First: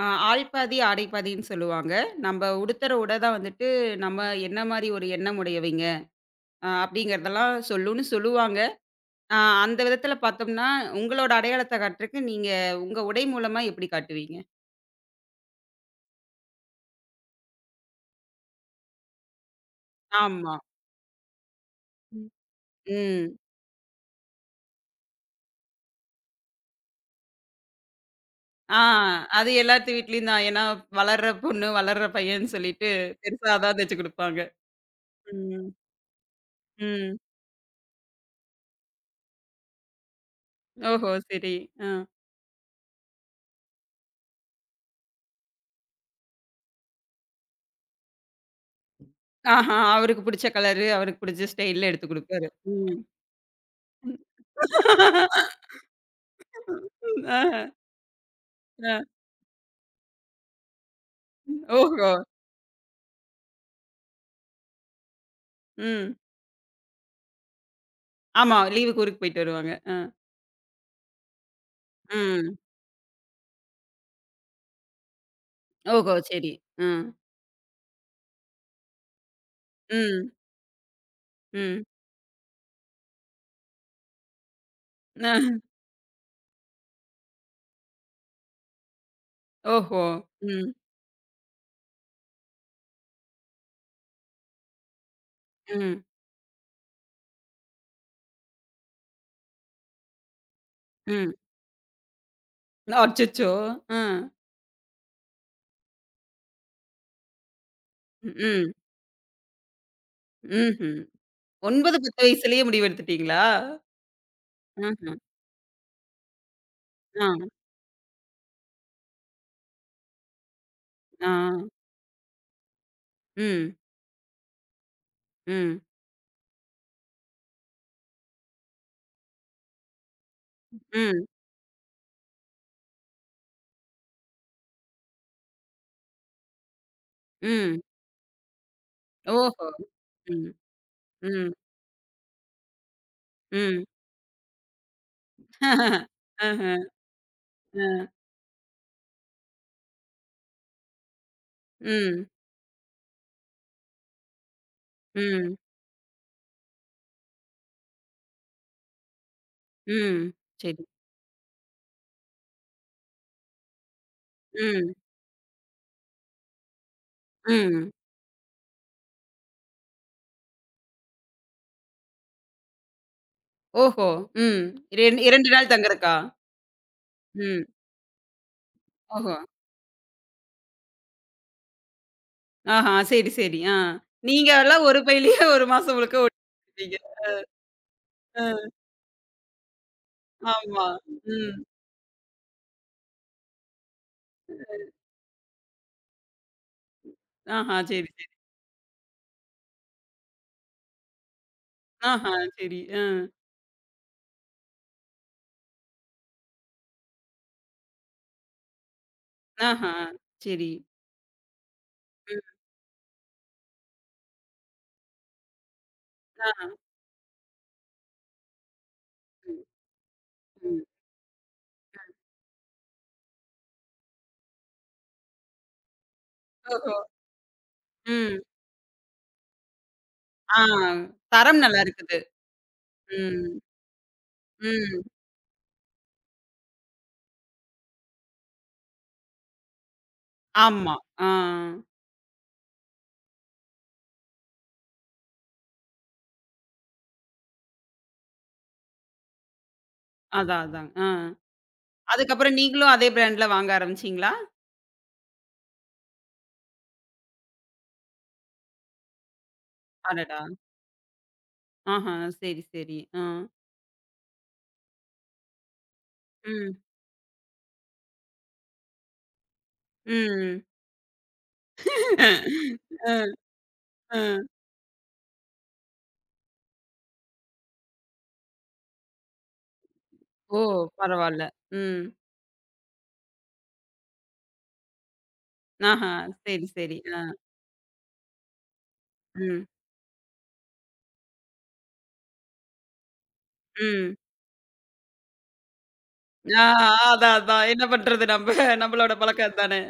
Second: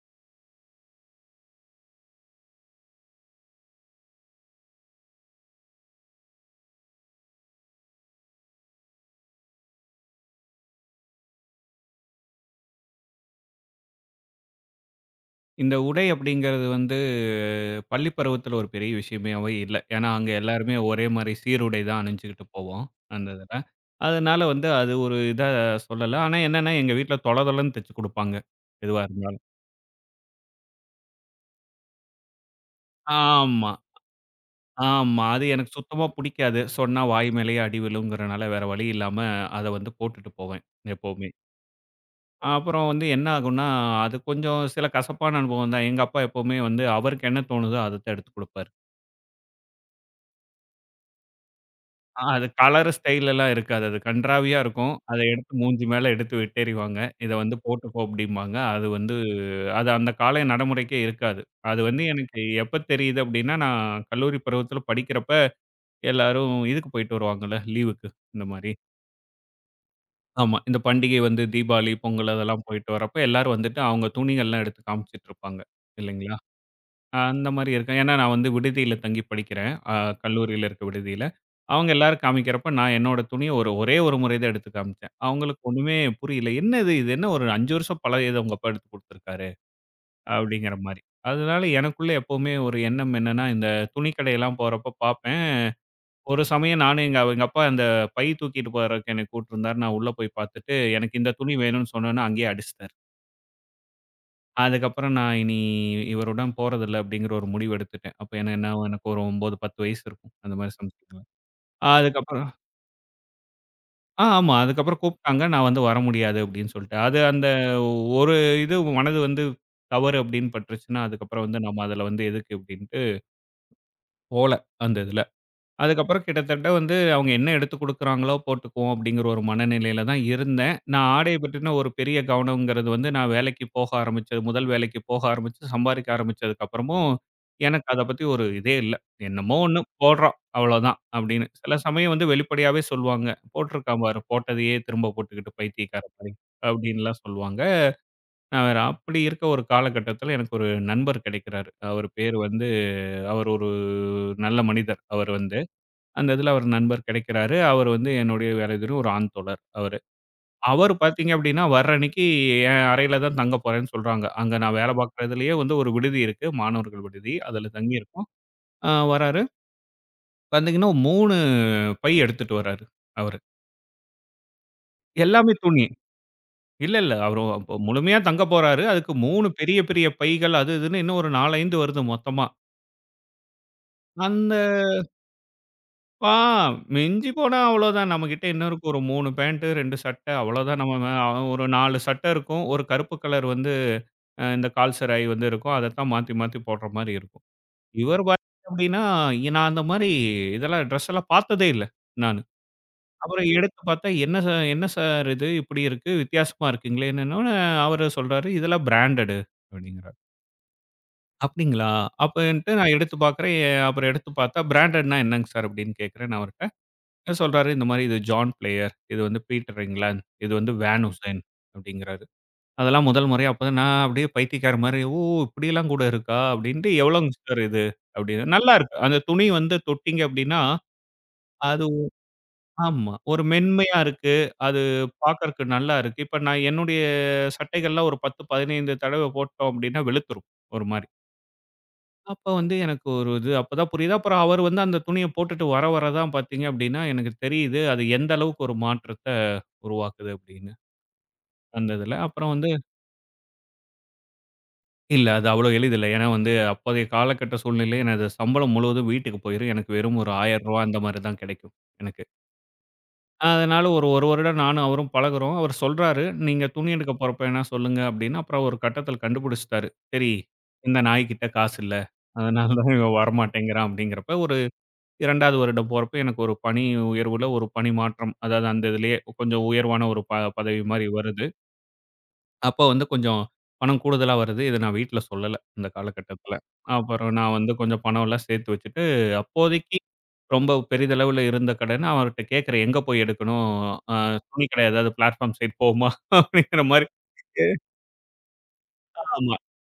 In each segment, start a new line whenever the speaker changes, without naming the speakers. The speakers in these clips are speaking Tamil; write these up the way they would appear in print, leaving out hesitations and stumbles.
ஆ ஆள் பாதி, ஆடை பாதின்னு சொல்லுவாங்க. நம்ம உடுத்துற உடை தான் வந்துட்டு, நம்ம என்ன மாரி ஒரு எண்ணம் உடையவைங்க, அப்படிங்கிறதெல்லாம் சொல்லும்ன்னு சொல்லுவாங்க. அ அந்த விதத்தில பார்த்தோம்னா, உங்களோட அடையாளத்த காட்டுறக்கு நீங்க உங்க உடை மூலமா எப்படி காட்டுவீங்க?
இந்த உடை அப்படிங்கிறது வந்து பள்ளி பருவத்துல ஒரு பெரிய விஷயமாவே இல்ல. ஏன்னா, அங்க
ஆமா.
எல்லாருமே ஒரே மாரி சீருடை தான் அணிஞ்சுகிட்டு போவோம். அந்த
ம்.
இதுல. அதனால வந்து அது ஒரு இதா சொல்லல. ஆனா என்னன்னா, எங்க வீட்ல தொள தொளன்னு தச்சு குடுப்பாங்க.
ஆ
எதுவா இருந்தாலும்.
அது எல்லாத்து வீட்லயும் தான். ஏன்னா, வளர்ற பொண்ணு, வளர்ற பையன்னு சொல்லிட்டு, பெருசா
ஆமா,
அதான் தச்சு குடுப்பாங்க.
ஆமா. அது
ம்.
எனக்கு சுத்தமா புடிக்காது. சொன்னா
ம்.
வாய் மேலேயே அடி விழுங்கிறனால வேற வழி இல்லாம அத வந்து போட்டுட்டு போவேன்
ஓஹோ!
எப்பவுமே.
சரி. ஆ.
அப்புறம் வந்து என்ன ஆகும்னா, அது கொஞ்சம் சில கசப்பான அனுபவம் தான். எங்க அப்பா எப்பவுமே வந்து அவருக்கு என்ன தோணுதோ அத தான் எடுத்து குடுப்பாரு.
ஆஹா. அவருக்கு புடிச்ச கலரு, அவருக்கு புடிச்ச ஸ்டைல்ல எடுத்து
அது
குடுப்பாரு.
கலர்
ம்.
ஸ்டைல் எல்லாம் இருக்காது. அது கண்றாவியா இருக்கும். அத எடுத்து மூஞ்சி மேல எடுத்து வெட்டெறிவாங்க. இத
ஆஹ.
வந்து போட்டுக்கோ அப்டிம்பாங்க. அது
அ.
வந்து அது அந்த கால நடைமுறைக்கே இருக்காது. அது வந்து
ஓஹோ!
எனக்கு எப்ப தெரியுது அப்டின்னா, நான் கல்லூரி பருவத்தில படிக்கிறப்ப
ம்.
எல்லாரும் இதுக்கு போயிட்டு வருவாங்கல்ல, லீவுக்கு இந்த
ஆமா.
மாரி.
லீவுக்கு ஊருக்கு போயிட்டு வருவாங்க. அ.
ஆமா. இந்த பண்டிகை வந்து தீபாவளி, பொங்கல்
ம்.
அதெல்லாம் போயிட்டு வரப்ப எல்லாரும் வந்துட்டு அவங்க துணிகள்லாம் எடுத்து காமிச்சுட்டு இருப்பாங்க.
ஓஹோ!
இல்லைங்களா?
சரி. ம்.
அந்த மாரி இருக்கேன். ஏன்னா நான் வந்து விடுதியில தங்கி படிக்கிறேன்.
ம்.
கல்லூரியில இருக்க விடுதியில.
ம்.
அவங்க எல்லாரும் காமிக்கிறப்ப நான் என்னோட துணிய ஒரே ஒரு முறை தான் எடுத்து காமிச்சேன். அவங்களுக்கு ஒண்ணுமே புரியல. என்ன இது? இது என்ன ஒரு 5 வருஷம் பழையது உங்க அப்பா எடுத்து குடுத்துருக்காரு
ஓஹோ! ம்.
அப்படிங்கிற மாரி. அதனால எனக்குள்ள எப்பவுமே ஒரு எண்ணம் என்னன்னா, இந்த துணி கடையெல்லாம் போறப்ப பார்ப்பேன்.
ம்.
ஒரு சமயம் நானும் எங்க எங்க அப்பா அந்த பை தூக்கிட்டு போறதுக்கு என்னை கூட்டிருந்தாரு. நான் உள்ள போய் பார்த்துட்டு எனக்கு இந்த
ம்.
துணி வேணும்னு சொன்னோனே அங்கேயே அடிச்சுட்டாரு.
அச்சச்சோ! அ.
அதுக்கப்புறம் நான் இனி இவருடன் போறதில்ல அப்படிங்கிற ஒரு முடிவு எடுத்துட்டேன். அப்ப என்ன என்ன
ம்.
எனக்கு ஒரு 9, 10 வயசு இருக்கும். அந்த மாரி
ம்ஹ்ம்.
சம்திங்ல.
9, 10
அதுக்கப்புறம்
வயசுலயே முடிவெடுத்துட்டீங்களா?
ஆமா. அதுக்கப்புறம்
ம்ஹ்ம்.
கூப்ட்டாங்க. நான் வந்து வர முடியாது அப்படின்னு சொல்லிட்டேன். அது அந்த
ஆ.
ஒரு இது மனது வந்து தவறு அப்படின்னு பட்டுருச்சுன்னா,
ஆ.
அதுக்கப்புறம் வந்து நம்ம அதுல வந்து எதுக்கு அப்படின்ட்டு
ம்.
போல அந்த இதுல.
ம்.
அதுக்கப்புறம் கிட்டத்தட்ட வந்து அவங்க என்ன எடுத்து குடுக்குறாங்களோ போட்டுக்குவோம் அப்படிங்கிற ஒரு மனநிலையில தான் இருந்தேன். நான்
ம்.
ஆடைய பற்றின ஒரு பெரிய கவனம்ங்கிறது வந்து நான் வேலைக்கு போக ஆரம்பிச்சது முதல் வேலைக்கு போக ஆரம்பிச்சு சம்பாதிக்க ஆரம்பிச்சதுக்கு அப்புறமும்
ம்.
எனக்கு அத பத்தி ஒரு இதே இல்ல.
ஓஹோ!
என்னமோ ஒண்ணு போடுறோம்
ம்.
அவ்வளோதான் அப்படின்னு.
ம்.
சில சமயம் வந்து வெளிப்படையாவே சொல்லுவாங்க.
ம்.
"போட்டிருக்கான் பாரு போட்டதையே திரும்ப போட்டுக்கிட்டு பைத்தியக்கார மாரி"
ஆஹ.
அப்படின்லாம் சொல்லுவாங்க.
அ.
நான் வேற அப்படி இருக்க ஒரு காலகட்டத்தில எனக்கு ஒரு நண்பர் கிடைக்கிறாரு. அவர்
ம்.
பேரு வந்து அவர் ஒரு நல்ல மனிதர். அவர்
ம்.
வந்து அந்த இதில அவர் நண்பர் கிடைக்கிறாரு. அவர் வந்து என்னுடைய வேலை தினம் ஒரு ஆண் தோழர் அவரு.
ம். சரி.
அவரு பார்த்தீங்க அப்டின்னா, வர்ற அன்னைக்கு என் அறையில தான் தங்க போறேன்னு சொல்றாங்க. அங்க நான்
ம்.
வேலை பார்க்குறதிலேயே வந்து ஒரு விடுதி இருக்கு. மாணவர்கள் விடுதி. அதில
ம்.
தங்கியிருக்கோம். வராரு. பார்த்தீங்கன்னா 3 பை எடுத்துட்டு வராரு அவரு.
ஓஹோ! ம். 2
எல்லாமே
நாள்
துணி.
தங்குறதுக்கா?
இல்ல. அவரு
ம்.
அப்ப முழுமையா தங்க போறாரு. அதுக்கு
ஓஹோ!
3 பெரிய பெரிய பைகள் அது இதுன்னு இன்னும் ஒரு 4, 5 வருது மொத்தமா.
ஆஹா. சரி, சரி. ஆ. நீங்க
அந்த
எல்லாம் ஒரு பையிலேயே 1 மாசம் முழுக்க
ஆ
ஓட்டிட்டீங்க. அ,
மிஞ்சி போனா அவ்வளோதான். நம்மகிட்ட என்ன
அ.
இருக்கும்? ஒரு 3 பேண்ட், 2 சட்டை அவ்வளோதான்.
ஆமா.
நம்ம மே
ம்.
ஒரு 4 சட்டை இருக்கும். ஒரு கருப்பு கலர் வந்து
அ.
இந்த கால்சராய் வந்து இருக்கும். அதத்தான் மாத்தி மாத்தி போடுற மாரி இருக்கும்.
ஆஹா. சரி,
இவர்
சரி.
பார்த்தீங்க அப்டின்னா, நான் அந்த மாரி இதெல்லாம் ட்ரெஸ் எல்லாம் பார்த்ததே இல்ல
ஆஹா.
நானு.
சரி. அ.
அப்புறம் எடுத்து பார்த்தா, என்ன சார் இது இப்படி இருக்கு? வித்தியாசமா இருக்குங்களேன்னோனே" அவரு சொல்றாரு, "இதெல்லாம் பிராண்டடு"
ஆஹா.
அப்படிங்கிறாரு.
சரி.
"அப்படிங்களா?"
ம்.
அப்பன்ட்டு நான் எடுத்து பார்க்குறேன். அப்புறம் எடுத்து பார்த்தா, "பிராண்டட்னா என்னங்க சார்?" அப்படின்னு கேட்கிறேன் நான்
ஆ.
அவர்ட்ட. சொல்றாரு, இந்த மாரி இது ஜான் பிளேயர், இது வந்து
ம்,
பீட்டர் இங்கிலாந்து, இது வந்து
ம்.
வேன் உசேன் அப்படிங்கிறாரு. அதெல்லாம் முதல் முறையா அப்பதான் நான் அப்படியே பைத்தியக்காரன் மாரி, "ஓ! இப்படியெல்லாம் கூட இருக்கா?" அப்படின்ட்டு,
ஓஹோ!
"எவ்வளோங்க சார் இது?"
ம்.
அப்படின்னு. நல்லா இருக்கு. அந்த துணி வந்து தொட்டீங்க
ஆ.
அப்படின்னா,
தரம் நல்லா
அது
இருக்குது.
ஆமா. ஒரு
ம்.
மென்மையா இருக்கு. அது
ம்.
பார்க்கறக்கு நல்லா இருக்கு. இப்ப நான் என்னுடைய சட்டைகள்லாம் ஒரு 10, 15 தடவ போட்டோம் அப்படின்னா வெளுத்துரும், ஒரு
ஆமா.
மாரி.
ஆ.
அப்ப வந்து எனக்கு ஒரு இது அப்பதான் புரியுது. அப்புறம் அவர் வந்து அந்த துணிய போட்டுட்டு வர வர தான் பார்த்தீங்க அப்படின்னா, எனக்கு தெரியுது அது எந்த அளவுக்கு ஒரு மாற்றத்த உருவாக்குது
அதான்,
அப்படின்னு.
அதான். ஆ.
அந்த இதில. அப்புறம்
அதுக்கப்புறம்
வந்து
நீங்களும் அதே பிராண்ட்ல வாங்க ஆரம்பிச்சீங்களா?
இல்ல அது அவ்வளோ எளிதில்ல. ஏன்னா வந்து அப்போதைய காலகட்ட சூழ்நிலையில எனது சம்பளம் முழுவதும் வீட்டுக்கு போயிரும். எனக்கு வெறும் ஒரு ரூ.
அடடா!
1000 அந்த மாரி தான் கிடைக்கும்
ஆஹா.
எனக்கு.
சரி, சரி. ஆ.
அதனால ஒரு 1 வருடம் நானும் அவரும் பழகுறோம். அவர் சொல்றாரு, "நீங்க
ம்.
துணி எடுக்க போறப்ப வேணா சொல்லுங்க" அப்படின்னு. அப்புறம் ஒரு கட்டத்தில கண்டுபிடிச்சுட்டாரு. சரி
ம்.
இந்த நாய்க்கிட்ட காசு இல்ல. அதனால தான்
அ,
இவன் வரமாட்டேங்கிறான்
அ.
அப்படிங்கிறப்ப, ஒரு 2வது வருடம் போறப்ப எனக்கு ஒரு பணி உயர்வுல ஒரு பணி மாற்றம். அதாவது அந்த இதிலேயே கொஞ்சம் உயர்வான ஒரு
ஓ!
பதவி மாரி
பரவால்ல.
வருது.
ம்.
அப்போ வந்து கொஞ்சம் பணம் கூடுதலா வருது. இத நான் வீட்ல சொல்லல, அந்த
ஆஹா.
காலகட்டத்தில.
சரி, சரி. ஆ.
அப்புறம் நான் வந்து கொஞ்சம் பணம்லாம் சேர்த்து வச்சுட்டு,
ம்.
அப்போதைக்கு ரொம்ப பெரிதளவுல இருந்த கடன அவர்ட்ட கேட்கிறேன். எங்க போய் எடுக்கணும்? அ
ம்.
துணி கடை ஏதாவது பிளாட்ஃபார்ம் சைட் போவோமா?
ஆ
அப்படிங்கிற மாரி.
அதான், அதான். என்ன பண்றது நம்பளோட பழக்கம் அதானே.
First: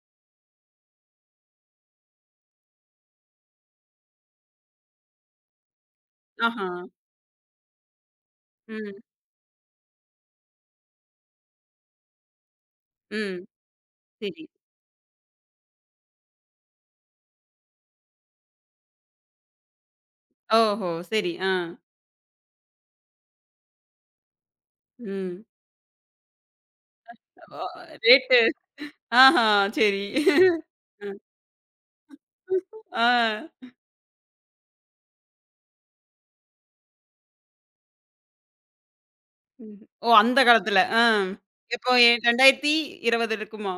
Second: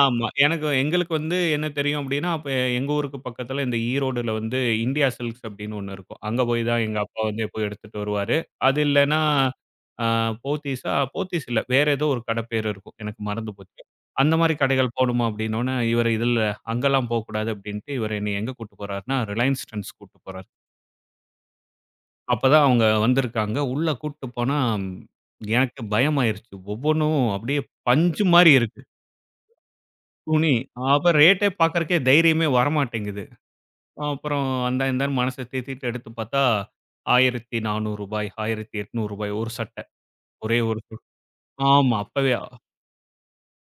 ஆமா. எங்களுக்கு வந்து என்ன தெரியும் அப்டின்னா, அப்ப எங்க ஊருக்கு பக்கத்துல இந்த ஈரோடுல வந்து இந்தியா சில்க்ஸ் அப்டின்னு ஒண்ணு இருக்கும். அங்க போய்
ஆஹா.
தான் எங்க அப்பா வந்து எப்போ எடுத்துட்டு வருவாரு. அது
ம்.
இல்லன்னா அ போத்தீஸ் இல்ல. வேற ஏதோ ஒரு கட பேரு இருக்கும். எனக்கு
ம்.
மறந்து போச்சு. அந்த
சரி.
மாரி கடைகள் போணுமா அப்டின்னோனே, இவரு இதுல அங்கலாம் போக்கூடாது அப்டின்ட்டு இவரு என்னைய எங்க கூட்டு போறாருன்னா, ரிலையன்ஸ் ட்ரெண்ட்ஸ் கூட்டு போறாரு.
ஓஹோ! சரி. ஆ.
அப்பதான் அவங்க வந்திருக்காங்க. உள்ள கூட்டு போனா
ம்.
எனக்கு பயமாயிருச்சு. ஒவ்வொன்னும் அப்டியே
அ
பஞ்சு
ரேட்டு
மாரி இருக்கு.
ஆஹா சரி.
துணி. அப்ப ரேட்டே பார்க்கறக்கே தைரியமே
ஆ.
வரமாட்டேங்குது. அப்புறம் அந்த இந்தான்னு மனச தேத்திட்டு எடுத்து பார்த்தா, ரூ. 1400 ரூ. 1800 ஒரு
ம்.
சட்டை.
ஓ! அந்த
ஒரே ஒரு
காலத்துல.
சு
ஆ. எப்போ
ஆமா. அப்பவே
2020 இருக்குமா?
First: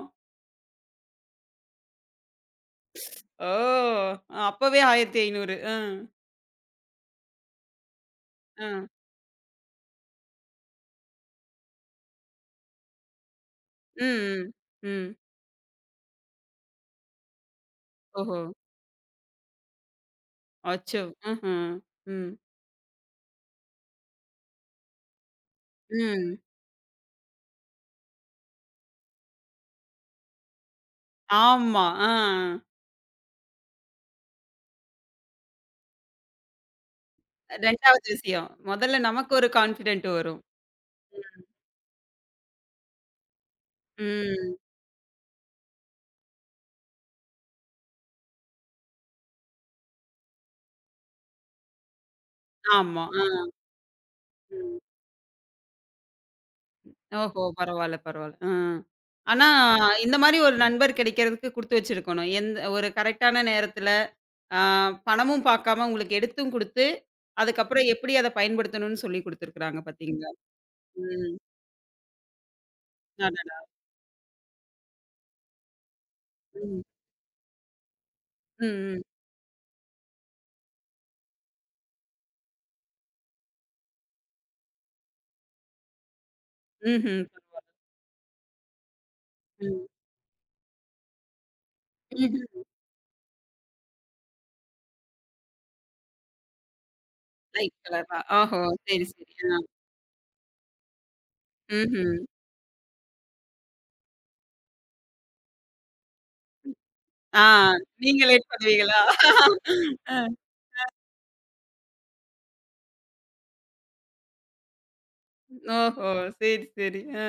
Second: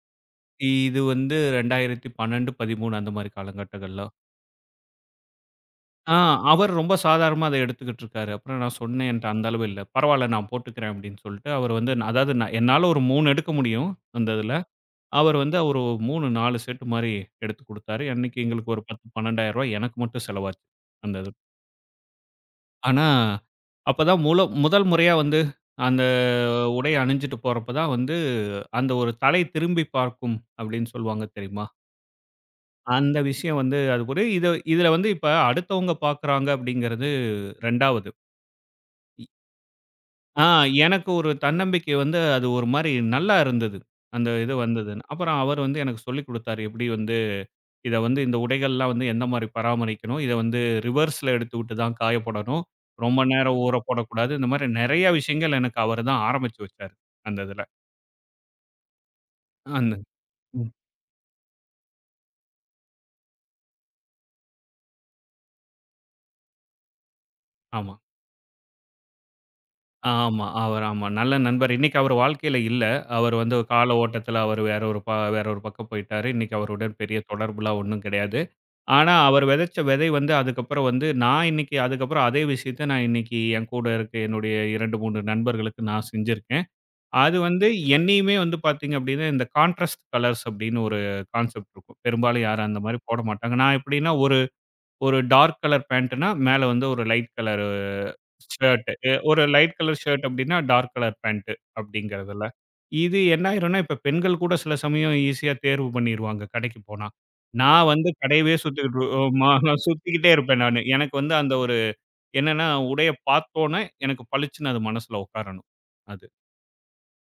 இது வந்து 2012, 13 அந்த மாரி
ஓ!
காலங்கட்டங்கள்ல.
அப்பவே 1,500. ஆ.
ஆ அவர் ரொம்ப சாதாரணமா அத எடுத்துக்கிட்டு இருக்காரு. அப்புறம்
ஆ.
நான்
ம்.
சொன்னேன் என்ட்ட அந்த அளவு இல்ல. பரவால்ல நான் போட்டுக்கிறேன் அப்படின்னு சொல்லிட்டு, அவர் வந்து நான் அதாவது நான் என்னால ஒரு 3 எடுக்க முடியும் அந்த
ம்.
இதுல.
ம்.
அவர் வந்து அவரு 3, 4 செட் மாரி எடுத்து குடுத்தாரு.
ஓஹோ!
அன்னைக்கு எங்களுக்கு ஒரு 10, 12,000 ரூபாய் எனக்கு மட்டும் செலவாச்சு.
அச்சோ!
அந்த இது.
ஆஹா. ம்.
ஆனா, அப்பதான் முதல் முறையா வந்து அந்த
ம்.
உடைய அணிஞ்சுட்டு போறப்ப தான் வந்து, அந்த ஒரு தலை திரும்பி பார்க்கும் அப்படின்னு சொல்லுவாங்க தெரியுமா?
ஆமா. ஆ.
அந்த விஷயம் வந்து அது ஒரு இது இதுல வந்து இப்ப அடுத்தவங்க பார்க்குறாங்க அப்படிங்கிறது
2வது
2வது.
விஷயம். முதல்ல
இ
நமக்கு ஒரு கான்ஃபிடென்ட் வரும்.
ஆ எனக்கு ஒரு தன்னம்பிக்கை வந்து அது ஒரு மாரி நல்லா இருந்தது. அந்த இது
ம்.
வந்ததுன்னு. அப்புறம் அவர் வந்து எனக்கு சொல்லிக் குடுத்தாரு. எப்படி வந்து இத வந்து இந்த உடைகள்லாம் வந்து எந்த மாரி பராமரிக்கணும்? இத வந்து ரிவர்ஸ்ல எடுத்துவிட்டு தான் காய போடணும்.
ஆமா.
ரொம்ப
ஆ.
நேரம் ஊற போடக்கூடாது. இந்த மாரி
ம்.
நெறைய விஷயங்கள் எனக்கு அவரு தான் ஆரம்பிச்சு வச்சாரு. அந்த
ஓஹோ!
இதுல.
பரவால்ல, பரவால்ல. ஆ. ஆனா,
அந்த
இந்த மாரி ஒரு
ம்.
நண்பர் கிடைக்கிறதுக்கு குடுத்து வச்சிருக்கணும். எந்த ஒரு கரெக்ட்டான நேரத்துல, ஆ பணமும் பாக்காம உங்களுக்கு எடுத்தும் குடுத்து, அதுக்கப்புறம்
ஆமா.
எப்படி அத பயன்படுத்தணும்னு சொல்லிக் குடுத்துருக்காங்க பாத்தீங்களா?
ஆமா. அவர் ஆமா.
ம்.
நல்ல நண்பர். இன்னைக்கு அவர் வாழ்க்கையில இல்ல. அவர் வந்து
அடடா!
கால ஓட்டத்துல அவர் வேற ஒரு பக்கம் போயிட்டாரு. இன்னைக்கு
ம்.
அவருடன் பெரிய தொடர்புலாம் ஒண்ணும் கிடையாது.
ம், ம்.
ஆனா, அவர் விதைச்ச விதை வந்து அதுக்கப்புறம் வந்து நான் இன்னைக்கு அதுக்கப்புறம் அதே விஷயத்த நான் இன்னைக்கு என் கூட இருக்க என்னுடைய 2, 3 நண்பர்களுக்கு நான் செஞ்சிருக்கேன்.
ம்ஹ்ம்.
அது வந்து
பரவால்ல.
என்னையுமே வந்து பார்த்தீங்க அப்படின்னா, இந்த கான்ட்ராஸ்ட் கலர்ஸ் அப்படின்னு ஒரு கான்செப்ட் இருக்கும். பெரும்பாலும்
ம்.
யாரும் அந்த மாதிரி போட மாட்டாங்க. நான் எப்படின்னா ஒரு ஒரு டார்க் கலர் பேண்ட்டுனா, மேல வந்து ஒரு லைட் கலர்
லைட் கலர் தான். ஓஹோ!
ஷர்ட்.
சரி, சரி.
ஒரு
ஆ.
லைட் கலர் ஷர்ட் அப்படின்னா, டார்க் கலர் பேண்ட்
ம்ஹ்ம்.
அப்படிங்கிறதுல. இது என்ன ஆயிரும்னா, இப்ப பெண்கள் கூட சில சமயம் ஈஸியா தேர்வு பண்ணிருவாங்க கடைக்கு போனா.
ஆ
நான் வந்து
நீங்க லேட்
கடையவே
பண்ணுவீங்களா?
சுத்திக்கிட்டு ஆமா
அ.
சுத்திக்கிட்டே இருப்பேன் நானு. எனக்கு வந்து அந்த ஒரு என்னன்னா, உடைய பார்த்தோனே எனக்கு பளிச்சுன்னு அது மனசுல உட்காரணும்.
ஓஹோ!
அது.
சரி, சரி. ஆ.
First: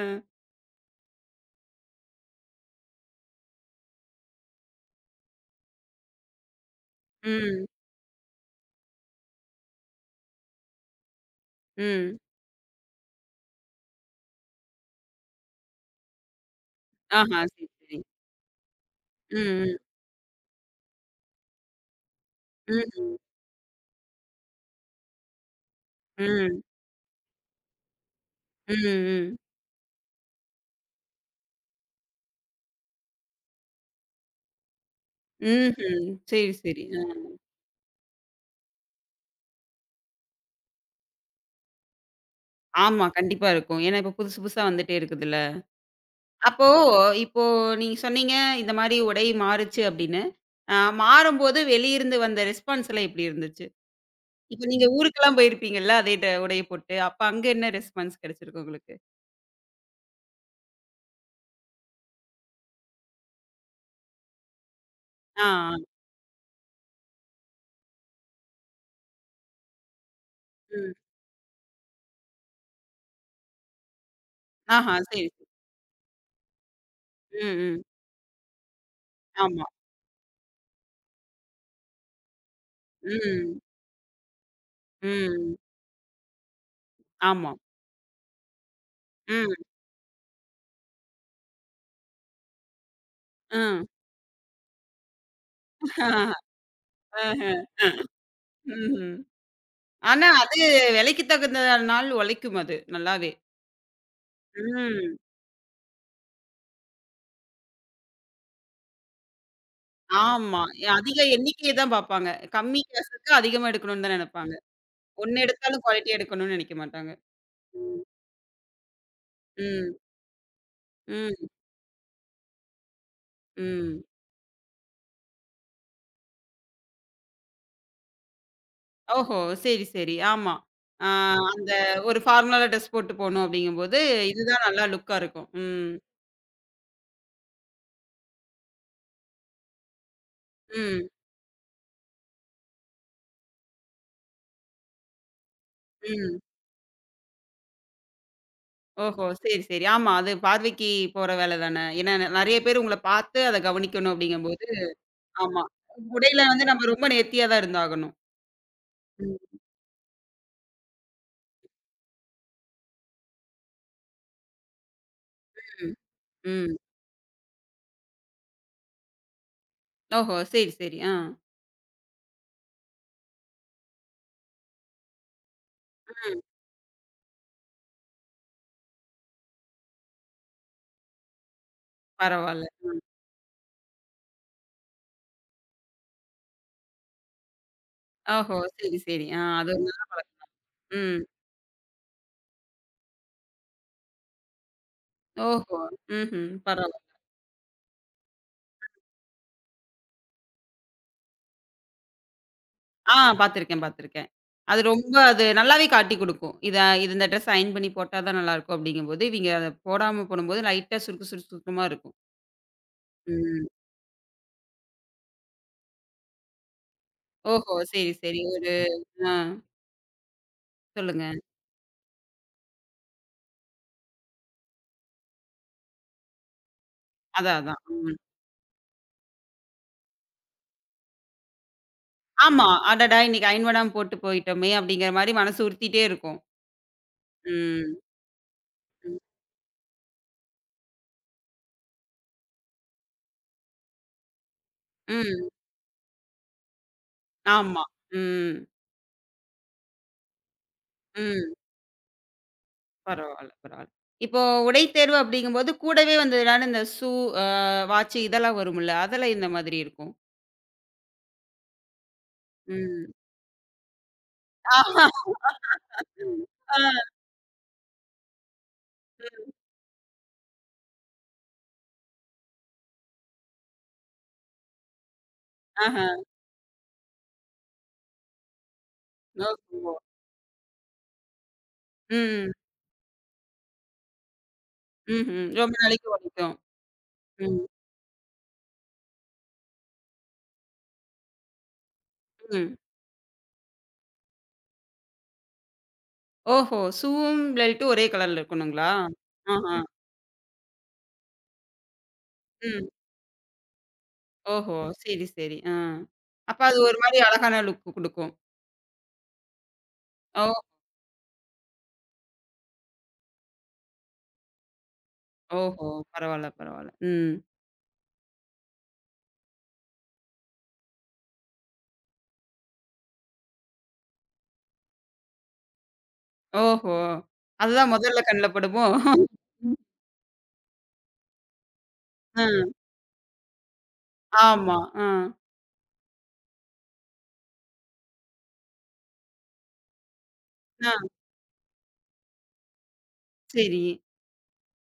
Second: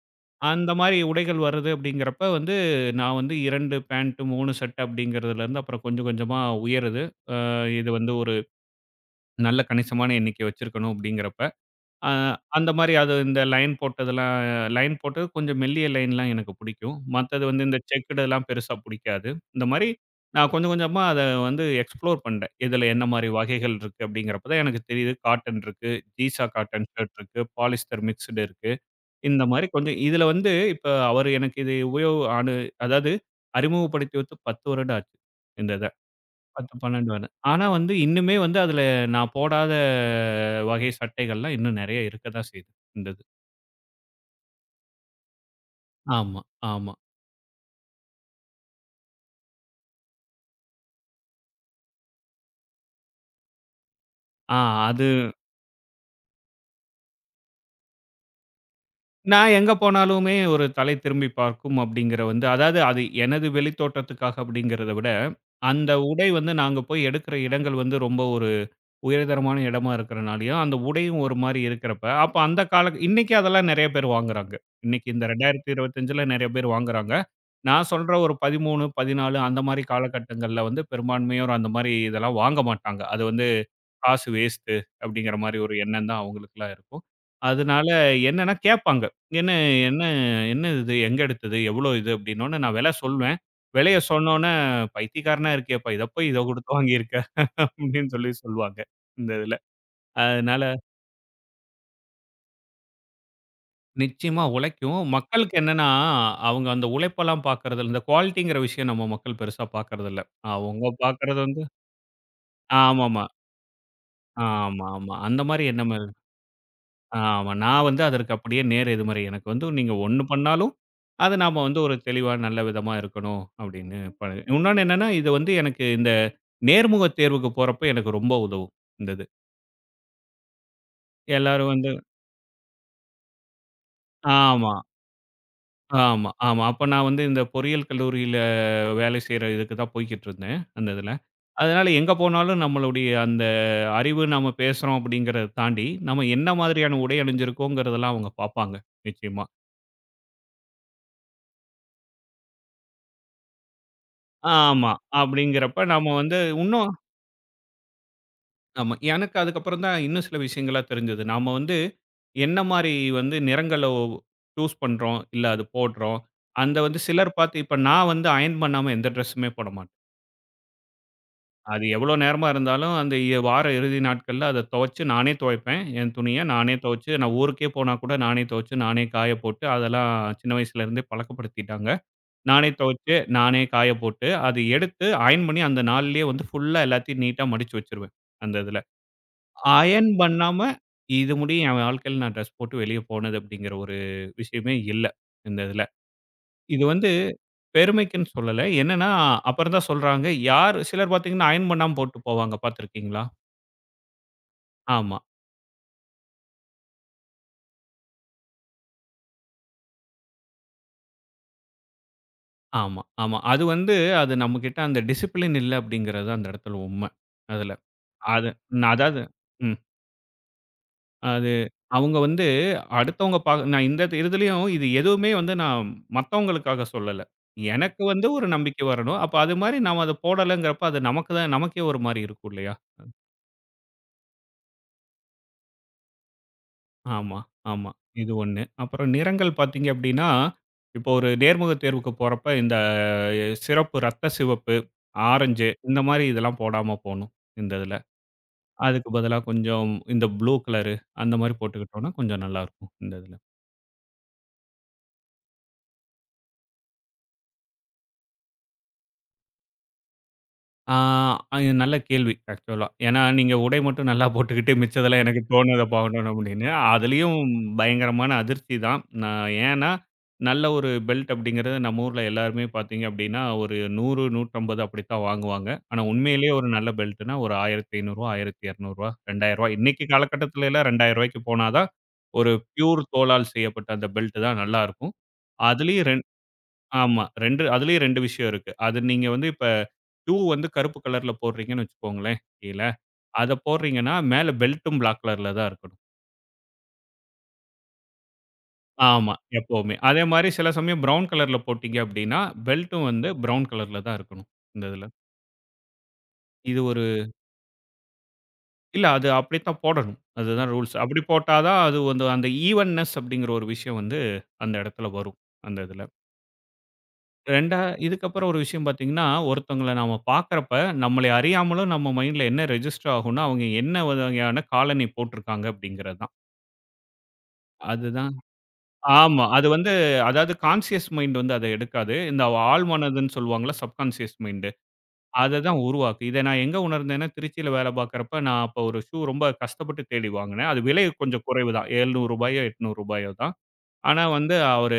அந்த மாரி உடைகள் வருது அப்படிங்கிறப்ப வந்து, நான் வந்து 2 பேண்ட், 3 சட்டை அப்படிங்கிறதுலேருந்து அப்புறம் கொஞ்சம் கொஞ்சமா உயருது. அ
ம்.
இது வந்து ஒரு நல்ல கணிசமான எண்ணிக்கை வச்சிருக்கணும் அப்படிங்கிறப்ப, அ
ம்.
அந்த மாரி அது இந்த லைன் போட்டது கொஞ்சம் மெல்லிய லைன்லாம் எனக்கு புடிக்கும்.
ஆஹா!
மத்தது வந்து
சரி,
இந்த
சரி.
செக்குடுலாம் பெருசா புடிக்காது.
ம்,
இந்த
ம்.
மாரி நான் கொஞ்சம் கொஞ்சமா அத வந்து எக்ஸ்ப்ளோர் பண்ட்டேன். இதில என்ன
ம்ஹ்ம்.
மாரி வகைகள் இருக்கு அப்படிங்கிறப்ப தான் எனக்கு தெரியுது. காட்டன் இருக்கு, ஜீஸா
ம்.
காட்டன் ஷர்ட் இருக்கு, பாலிஸ்டர் மிக்ஸ்டு இருக்கு.
ம், ம்.
இந்த மாரி கொஞ்சம் இதுல வந்து இப்ப அவரு எனக்கு இது உபயோக அனு அதாவது அறிமுகப்படுத்தி வைத்து 10 வருடம் ஆச்சு. இந்த இத.
ம்ஹ்ம். சரி,
10,
சரி. அ.
12 வருடம். ஆனா வந்து இன்னுமே வந்து அதுல நான் போடாத வகை சட்டைகள்லாம் இன்னும் நெறைய இருக்க தான் செய்யுது.
ஆமா.
இந்த இது.
கண்டிப்பா இருக்கும். ஏன்னா இப்ப புதுசு புதுசா வந்துட்டே இருக்குதுல்ல.
ஆமா,
அப்போ
ஆமா.
இப்போ நீங்க சொன்னீங்க, இந்த மாரி உடை மாறுச்சு அப்படின்னு. அ மாறும்போது வெளியிருந்து வந்த ரெஸ்பான்ஸ்லாம் எப்படி இருந்துச்சு?
ஆ
இப்ப நீங்க
அது
ஊருக்கெல்லாம் போயிருப்பீங்கல்ல, அதே உடைய போட்டு. அப்ப அங்க என்ன ரெஸ்பான்ஸ் கிடைச்சிருக்கு உங்களுக்கு?
நான் எங்க போனாலுமே ஒரு தலை திரும்பி பார்க்கும் அப்படிங்கிற வந்து அதாவது அது எனது வெளித்தோற்றத்துக்காக அப்படிங்கிறத விட,
ஆ, ஆ.
அந்த உடை வந்து நாங்க போய் எடுக்கிற இடங்கள் வந்து ரொம்ப ஒரு உயர்தரமான இடமா இருக்கிறனாலயும், அந்த
ம்.
உடையும் ஒரு மாரி இருக்கிறப்ப, அப்ப அந்த கால இன்னைக்கு அதெல்லாம் நெறைய பேர் வாங்குறாங்க.
ஆஹா,
இன்னைக்கு
சரி.
இந்த
சரி.
2025ல நெறைய பேர் வாங்குறாங்க.
ம், ம்.
நான் சொல்ற ஒரு 13, 14 அந்த
ஆமா.
மாரி காலகட்டங்கள்ல வந்து பெரும்பான்மையோர் அந்த மாரி இதெல்லாம் வாங்க மாட்டாங்க. அது வந்து
ம்.
காசு வேஸ்ட்டு அப்படிங்கிற
ம்.
மாரி ஒரு எண்ணம் தான் அவங்களுக்கெல்லாம் இருக்கும்.
ஆமா.
அதனால என்னன்னா கேட்பாங்க. "என்ன
ம்.
என்ன என்ன இது? எங்க எடுத்தது? எவ்வளோ இது?" அப்படின்னோனே நான் விலை சொல்வேன்.
ம்.
விலைய சொன்னோனே, "பைத்தியக்காரனா இருக்கியேப்பா! இத போய்
ஆஹ.
இத குடுத்து வாங்கியிருக்க" அப்படின்னு சொல்லுவாங்க.
ம்ஹ்ம்.
இந்த இதுல.
ஆனா அது
அதனால
விலைக்கு தகுந்த நாள் உழைக்கும் அது நல்லாவே.
நிச்சயமா உழைக்கும்.
ம்.
மக்களுக்கு என்னன்னா, அவங்க அந்த உழைப்பெல்லாம் பார்க்கறதில்ல. இந்த குவாலிட்டிங்கிற விஷயம் நம்ம மக்கள் பெருசா பார்க்கறதில்ல.
ஆமா.
அவங்க
அதிக
பார்க்கறது வந்து
எண்ணிக்கைய தான் பார்ப்பாங்க. கம்மி
ஆமாமா.
காசுக்கு அதிகமா எடுக்கணும்னு தான் நினைப்பாங்க.
ஆமா. அந்த
ஒண்ணு
மாரி
எடுத்தாலும்
எண்ணம்
குவாலிட்டியா எடுக்கணும்னு நினைக்க மாட்டாங்க.
ஆமா. நான் வந்து
ம்.
அதற்கு அப்படியே நேர் எதிர்மறை. எனக்கு வந்து நீங்க
ம்.
ஒண்ணு பண்ணாலும், அத
ம்.
நாம வந்து ஒரு தெளிவா நல்ல விதமா இருக்கணும் அப்படின்னு
ம்.
பழகு இன்னொன்னு என்னன்னா, இது வந்து எனக்கு இந்த நேர்முக தேர்வுக்கு போறப்ப எனக்கு ரொம்ப உதவும் இந்த இது.
ஓஹோ! சரி, சரி. ஆமா. ஆ ம்.
எல்லாரும்
அந்த
வந்து
ஒரு ஃபார்மலா ட்ரெஸ் போட்டு போணும் அப்படிங்கும்போது, இதுதான்
ஆமா,
நல்லா லுக்கா இருக்கும். ம்.
ஆமா. அப்ப நான் வந்து இந்த பொறியியல் கல்லூரியில வேலை செய்ற இதுக்கு தான் போய்க்கிட்டு இருந்தேன், அந்த
ம்.
இதுல. அதனால எங்க போனாலும் நம்மளுடைய அந்த அறிவு நாம பேசுறோம் அப்படிங்கிறத தாண்டி, நம்ம
ம்.
என்ன மாதிரியான உடை அணிஞ்சிருக்கோங்கிறதெல்லாம் அவங்க பார்ப்பாங்க,
ஓஹோ!
நிச்சயமா.
சரி, சரி. ஆமா. அது பார்வைக்கு போற வேலை தானே. ஏன்னா நெறைய பேர் உங்கள பார்த்து அத கவனிக்கணும் அப்படிங்கும்போது
ஆமா.
ஆமா.
அப்படிங்கிறப்ப நாம வந்து
உடையில வந்து நம்ம
இன்னும்
ரொம்ப நேர்த்தியா தான் இருந்தாகணும்.
ஆமா. எனக்கு
ம்.
அதுக்கப்புறம் தான் இன்னும் சில விஷயங்கள்லாம் தெரிஞ்சது. நாம வந்து என்ன மாரி வந்து நிறங்கள சூஸ் பண்றோம், இல்ல அது
ம்.
போடுறோம்.
ம்.
அந்த வந்து சிலர் பார்த்து இப்ப நான் வந்து அயர்ன் பண்ணாம எந்த ட்ரெஸ்ஸுமே போட மாட்டேன்.
ஓஹோ! சரி, சரி. ஆ.
அது எவ்வளோ நேரமா இருந்தாலும் அந்த வார இறுதி நாட்கள்ல அத துவைச்சு நானே துவைப்பேன். என் துணிய
ம்.
நானே துவைச்சு நான் ஊருக்கே போனா கூட நானே துவைச்சு, நானே காய போட்டு அதெல்லாம் சின்ன வயசுலேருந்தே பழக்கப்படுத்திட்டாங்க.
பரவால்ல.
நானே துவைச்சு, நானே காய போட்டு, அது எடுத்து அயர்ன் பண்ணி அந்த நாள்லயே வந்து ஃபுல்லா எல்லாத்தையும் நீட்டா மடிச்சு வச்சுருவேன், அந்த
ஓஹோ!
இதுல.
சரி, சரி. ஆ அது ஒரு நல்ல
அயர்ன்
பழக்கம்.
பண்ணாம
ம்.
இது முடியும் என் வாழ்க்கையில நான் ட்ரெஸ் போட்டு வெளிய போனது அப்படிங்கிற ஒரு விஷயமே இல்ல, இந்த
ஓஹோ!
இதுல.
ம்ஹ்ம்.
இது
பரவால்ல.
வந்து பெருமைக்குன்னு சொல்லல. என்னன்னா, அப்புறம் தான் சொல்றாங்க, யார் சிலர் பார்த்தீங்கன்னா அயர்ன் பண்ணாம போட்டு போவாங்க
ஆ
பார்த்துருக்கீங்களா?
பார்த்துருக்கேன், பார்த்துருக்கேன். அது ரொம்ப
ஆமா,
அது நல்லாவே காட்டிக் குடுக்கும். இத இது இந்த ட்ரெஸ் அயர்ன் பண்ணி போட்டா தான் நல்லாருக்கும் அப்படிங்கும்போது, இவிங்க அத போடாம போடும்போது லைட்டா சுருக்கு சுருக்கு சுருக்கமா இருக்கும்.
ஆமா. அது
ம்.
வந்து அது நம்மகிட்ட அந்த டிசிப்ளின் இல்ல அப்படிங்கிறது தான் அந்த இடத்துல உண்ம, அதுல.
ஓஹோ! சரி, சரி.
அது
ஒரு
நான் அதாவது
ஆ
ம்.
சொல்லுங்க.
அது அவங்க வந்து அடுத்தவங்க நான் இந்த இதுலயும் இது எதுவுமே வந்து நான் மத்தவங்களுக்காக சொல்லல.
அதான், அதான்.
எனக்கு
ம்.
வந்து ஒரு நம்பிக்கை வரணும். அப்ப அது மாரி நாம அத போடலங்கிறப்ப அது நமக்கு தான் நமக்கே ஒரு மாரி இருக்கும்
ஆமா.
இல்லையா?
அடடா! இன்னைக்கு அயர்ன் பண்ணாம போட்டு போயிட்டோமே! அப்படிங்கிற மாரி மனசு உறுத்திட்டே இருக்கும்.
ஆமா, ஆமா.
ம்.
இது ஒண்ணு. அப்புறம்
ம்.
நிறங்கள் பார்த்தீங்க அப்டின்னா, இப்போ ஒரு நேர்முக தேர்வுக்கு போறப்ப இந்த சிறப்பு ரத்த சிவப்பு,
ம்.
ஆரஞ்சு இந்த மாரி இதெல்லாம் போடாம போணும் இந்த
ஆமா.
இதுல.
ம்.
அதுக்கு பதிலா கொஞ்சம் இந்த ப்ளூ கலரு அந்த மாரி
ம்.
போட்டுக்கிட்டோம்னா கொஞ்சம் நல்லாருக்கும் இந்த இதுல.
பரவால்ல, பரவால்ல. இப்போ உடை தேர்வு அப்படிங்கும்போது கூடவே வந்ததுனால இந்த ஷூ, அ வாட்சு இதெல்லாம் வரும்ல. அதெல்லாம் எந்த மாதிரி இருக்கும்?
ஆ, அது நல்ல கேள்வி ஆக்சுவலா.
ம்.
ஏன்னா, நீங்க உடை மட்டும் நல்லா போட்டுக்கிட்டு,
ஆஹா.
மிச்சதெல்லாம் எனக்கு தோணுத பாக்கணும் அப்படின்னு.
ஆ,
அதுலயும் பயங்கரமான அதிர்ச்சி தான். நான்
ம்.
ஏன்னா, நல்ல ஒரு பெல்ட் அப்படிங்கிறது நம்ம ஊர்ல எல்லாருமே பாத்தீங்க அப்படின்னா, ஒரு 100, 150 அப்படித்தான் வாங்குவாங்க. ஆனா,
ஆஹா.
உண்மையிலேயே ஒரு நல்ல பெல்ட்னா ஒரு ரூ. 1500, ரூ. 1200, ரூ. 2000.
ஓஹோ!
இன்னைக்கு காலகட்டத்துல எல்லாம் ரூ. 2000க்கு போனா தான்,
ம்.
ஒரு பியூர் தோலால் செய்யப்பட்ட அந்த பெல்ட் தான் நல்லா இருக்கும்.
ம்ஹ்ம். ரொம்ப நாளைக்கு
அதுலயும்
உழைக்கும்.
ஆமா.
ம்.
2 அதிலேயும் 2 விஷயம் இருக்கு. அது நீங்க வந்து இப்ப ஷூ வந்து கருப்பு கலர்ல போடுறீங்கன்னு வச்சுக்கோங்களேன்,
ம்.
கீழ. அத போடுறீங்கன்னா, மேல பெல்ட்டும் பிளாக் கலர்ல தான் இருக்கணும்.
ஓஹோ! ஷூவும் பெல்ட்டு ஒரே கலர்ல இருக்கணுங்களா?
ஆமா,
ஆஹா.
எப்பவுமே. அதே மாரி சில சமயம் ப்ரவுன் கலர்ல போட்டீங்க அப்படின்னா,
ம்.
பெல்ட்டும் வந்து ப்ரவுன் கலர்ல தான் இருக்கணும்,
ஓஹோ!
இந்த இதுல.
சரி, சரி. ஆ. அப்ப அது
இது
ஒரு
ஒரு
மாரி அழகான லுக் குடுக்கும்.
இல்ல அது அப்படித்தான் போடணும்.
ஓ!
அதுதான் ரூல்ஸ். அப்படி போட்டா தான் அது வந்து அந்த ஈவன்னஸ் அப்படிங்கிற ஒரு விஷயம் வந்து அந்த இடத்துல வரும், அந்த
ஓஹோ!
இதுல.
பரவால்ல, பரவால்ல. ம்.
2 இதுக்கப்புறம் ஒரு விஷயம் பார்த்தீங்கன்னா, ஒருத்தவங்கள நாம பார்க்கிறப்ப, நம்மளை அறியாமலும் நம்ம மைண்ட்ல என்ன ரெஜிஸ்டர் ஆகும்னா, அவங்க என்ன வகையான காலணி போட்டிருக்காங்க அப்படிங்கிறது தான்.
ஓஹோ! அதுதான் முதல்ல
அதுதான்
கண்ல படுமோ?
ஆமா. அது வந்து அதாவது கான்ஷியஸ் மைண்ட் வந்து அத எடுக்காது. இந்த
ஆ.
ஆழ் மனதுன்னு சொல்லுவாங்கல்ல, சப்கான்ஷியஸ் மைண்டு.
ஆமா. ஆ.
அத தான் உருவாக்கும். இத நான் எங்க உணர்ந்தேன்னா, திருச்சியில வேலை பார்க்கிறப்ப, நான் அப்போ ஒரு ஷூ ரொம்ப கஷ்டப்பட்டு தேடி வாங்கினேன். அது
ஆ.
விலை கொஞ்சம் குறைவு தான். ரூ. 700 ரூ. 800 தான்.
சரி.
ஆனா வந்து அவரு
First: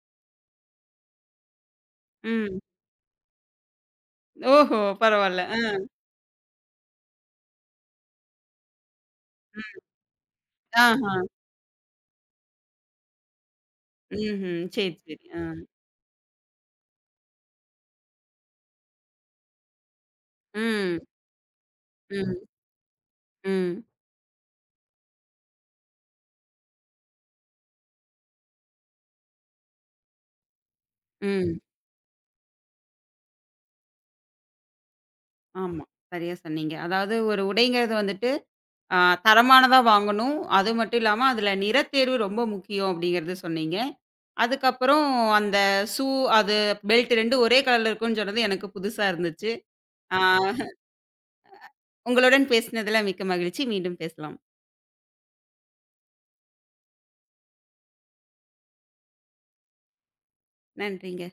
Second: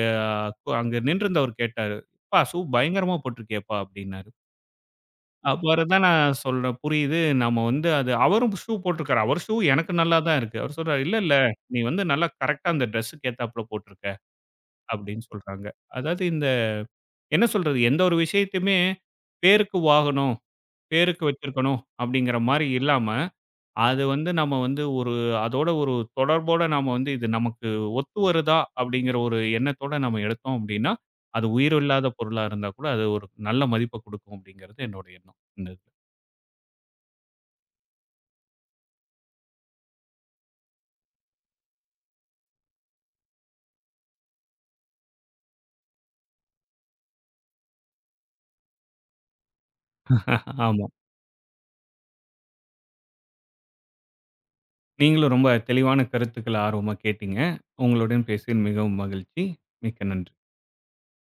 அங்க நின்றிருந்தவர் கேட்டாரு, "எப்பா
ம்.
ஷூ பயங்கரமா போட்டிருக்கியேப்பா" அப்படின்னாரு.
ஓஹோ! பரவால்ல. ஆ.
அப்புறம் தான் நான் சொல்றேன். புரியுது. நம்ம வந்து அது அவரும் ஷூ போட்டிருக்காரு. அவர் ஷூ
ம்.
எனக்கு நல்லா தான் இருக்கு. அவர் சொல்றாரு,
ஆஹா.
"இல்ல. நீ வந்து நல்லா கரெக்ட்டா அந்த டிரெஸ்ஸுக்கு ஏத்தாப்புல போட்டிருக்க."
ம்ஹ்ம். சரி,
அப்படின்னு
சரி. ஆ.
சொல்றாங்க. அதாவது இந்த என்ன சொல்றது? எந்த ஒரு விஷயத்தையுமே பேருக்கு வாங்கணும்,
ம்.
பேருக்கு வச்சிருக்கணும் அப்படிங்கிற
ம்.
மாரி இல்லாம,
ம்.
அது வந்து நம்ம வந்து ஒரு அதோட ஒரு தொடர்போட நாம வந்து இது நமக்கு ஒத்து வருதா? அப்படிங்கிற ஒரு எண்ணத்தோட நம்ம எடுத்தோம் அப்படின்னா, அது
ம்.
உயிரில்லாத பொருளா இருந்தா கூட, அது ஒரு நல்ல மதிப்ப குடுக்கும் அப்படிங்கிறது என்னோட எண்ணம். இந்த
ஆமா.
இதுல.
சரியா சொன்னீங்க. அதாவது ஒரு உடைங்கிறது வந்துட்டு, அ தரமானதா வாங்கணும். அது மட்டும் இல்லாம அதுல நிறத்தேர்வு ரொம்ப முக்கியம் அப்படிங்கிறது சொன்னீங்க. அதுக்கப்புறம் அந்த ஷூ, அது பெல்ட் 2 ஒரே கலர்ல இருக்கும்னு சொன்னது எனக்கு புதுசா இருந்துச்சு. ஆ
ஆமா.
உங்களுடன் பேசினதுல மிக்க மகிழ்ச்சி. மீண்டும் பேசலாம்.
நீங்களும் ரொம்ப தெளிவான கருத்துக்கள ஆர்வமா கேட்டீங்க. உங்களுடன் பேசியதில் மிகவும் மகிழ்ச்சி. மிக்க நன்றி.
நன்றிங்க.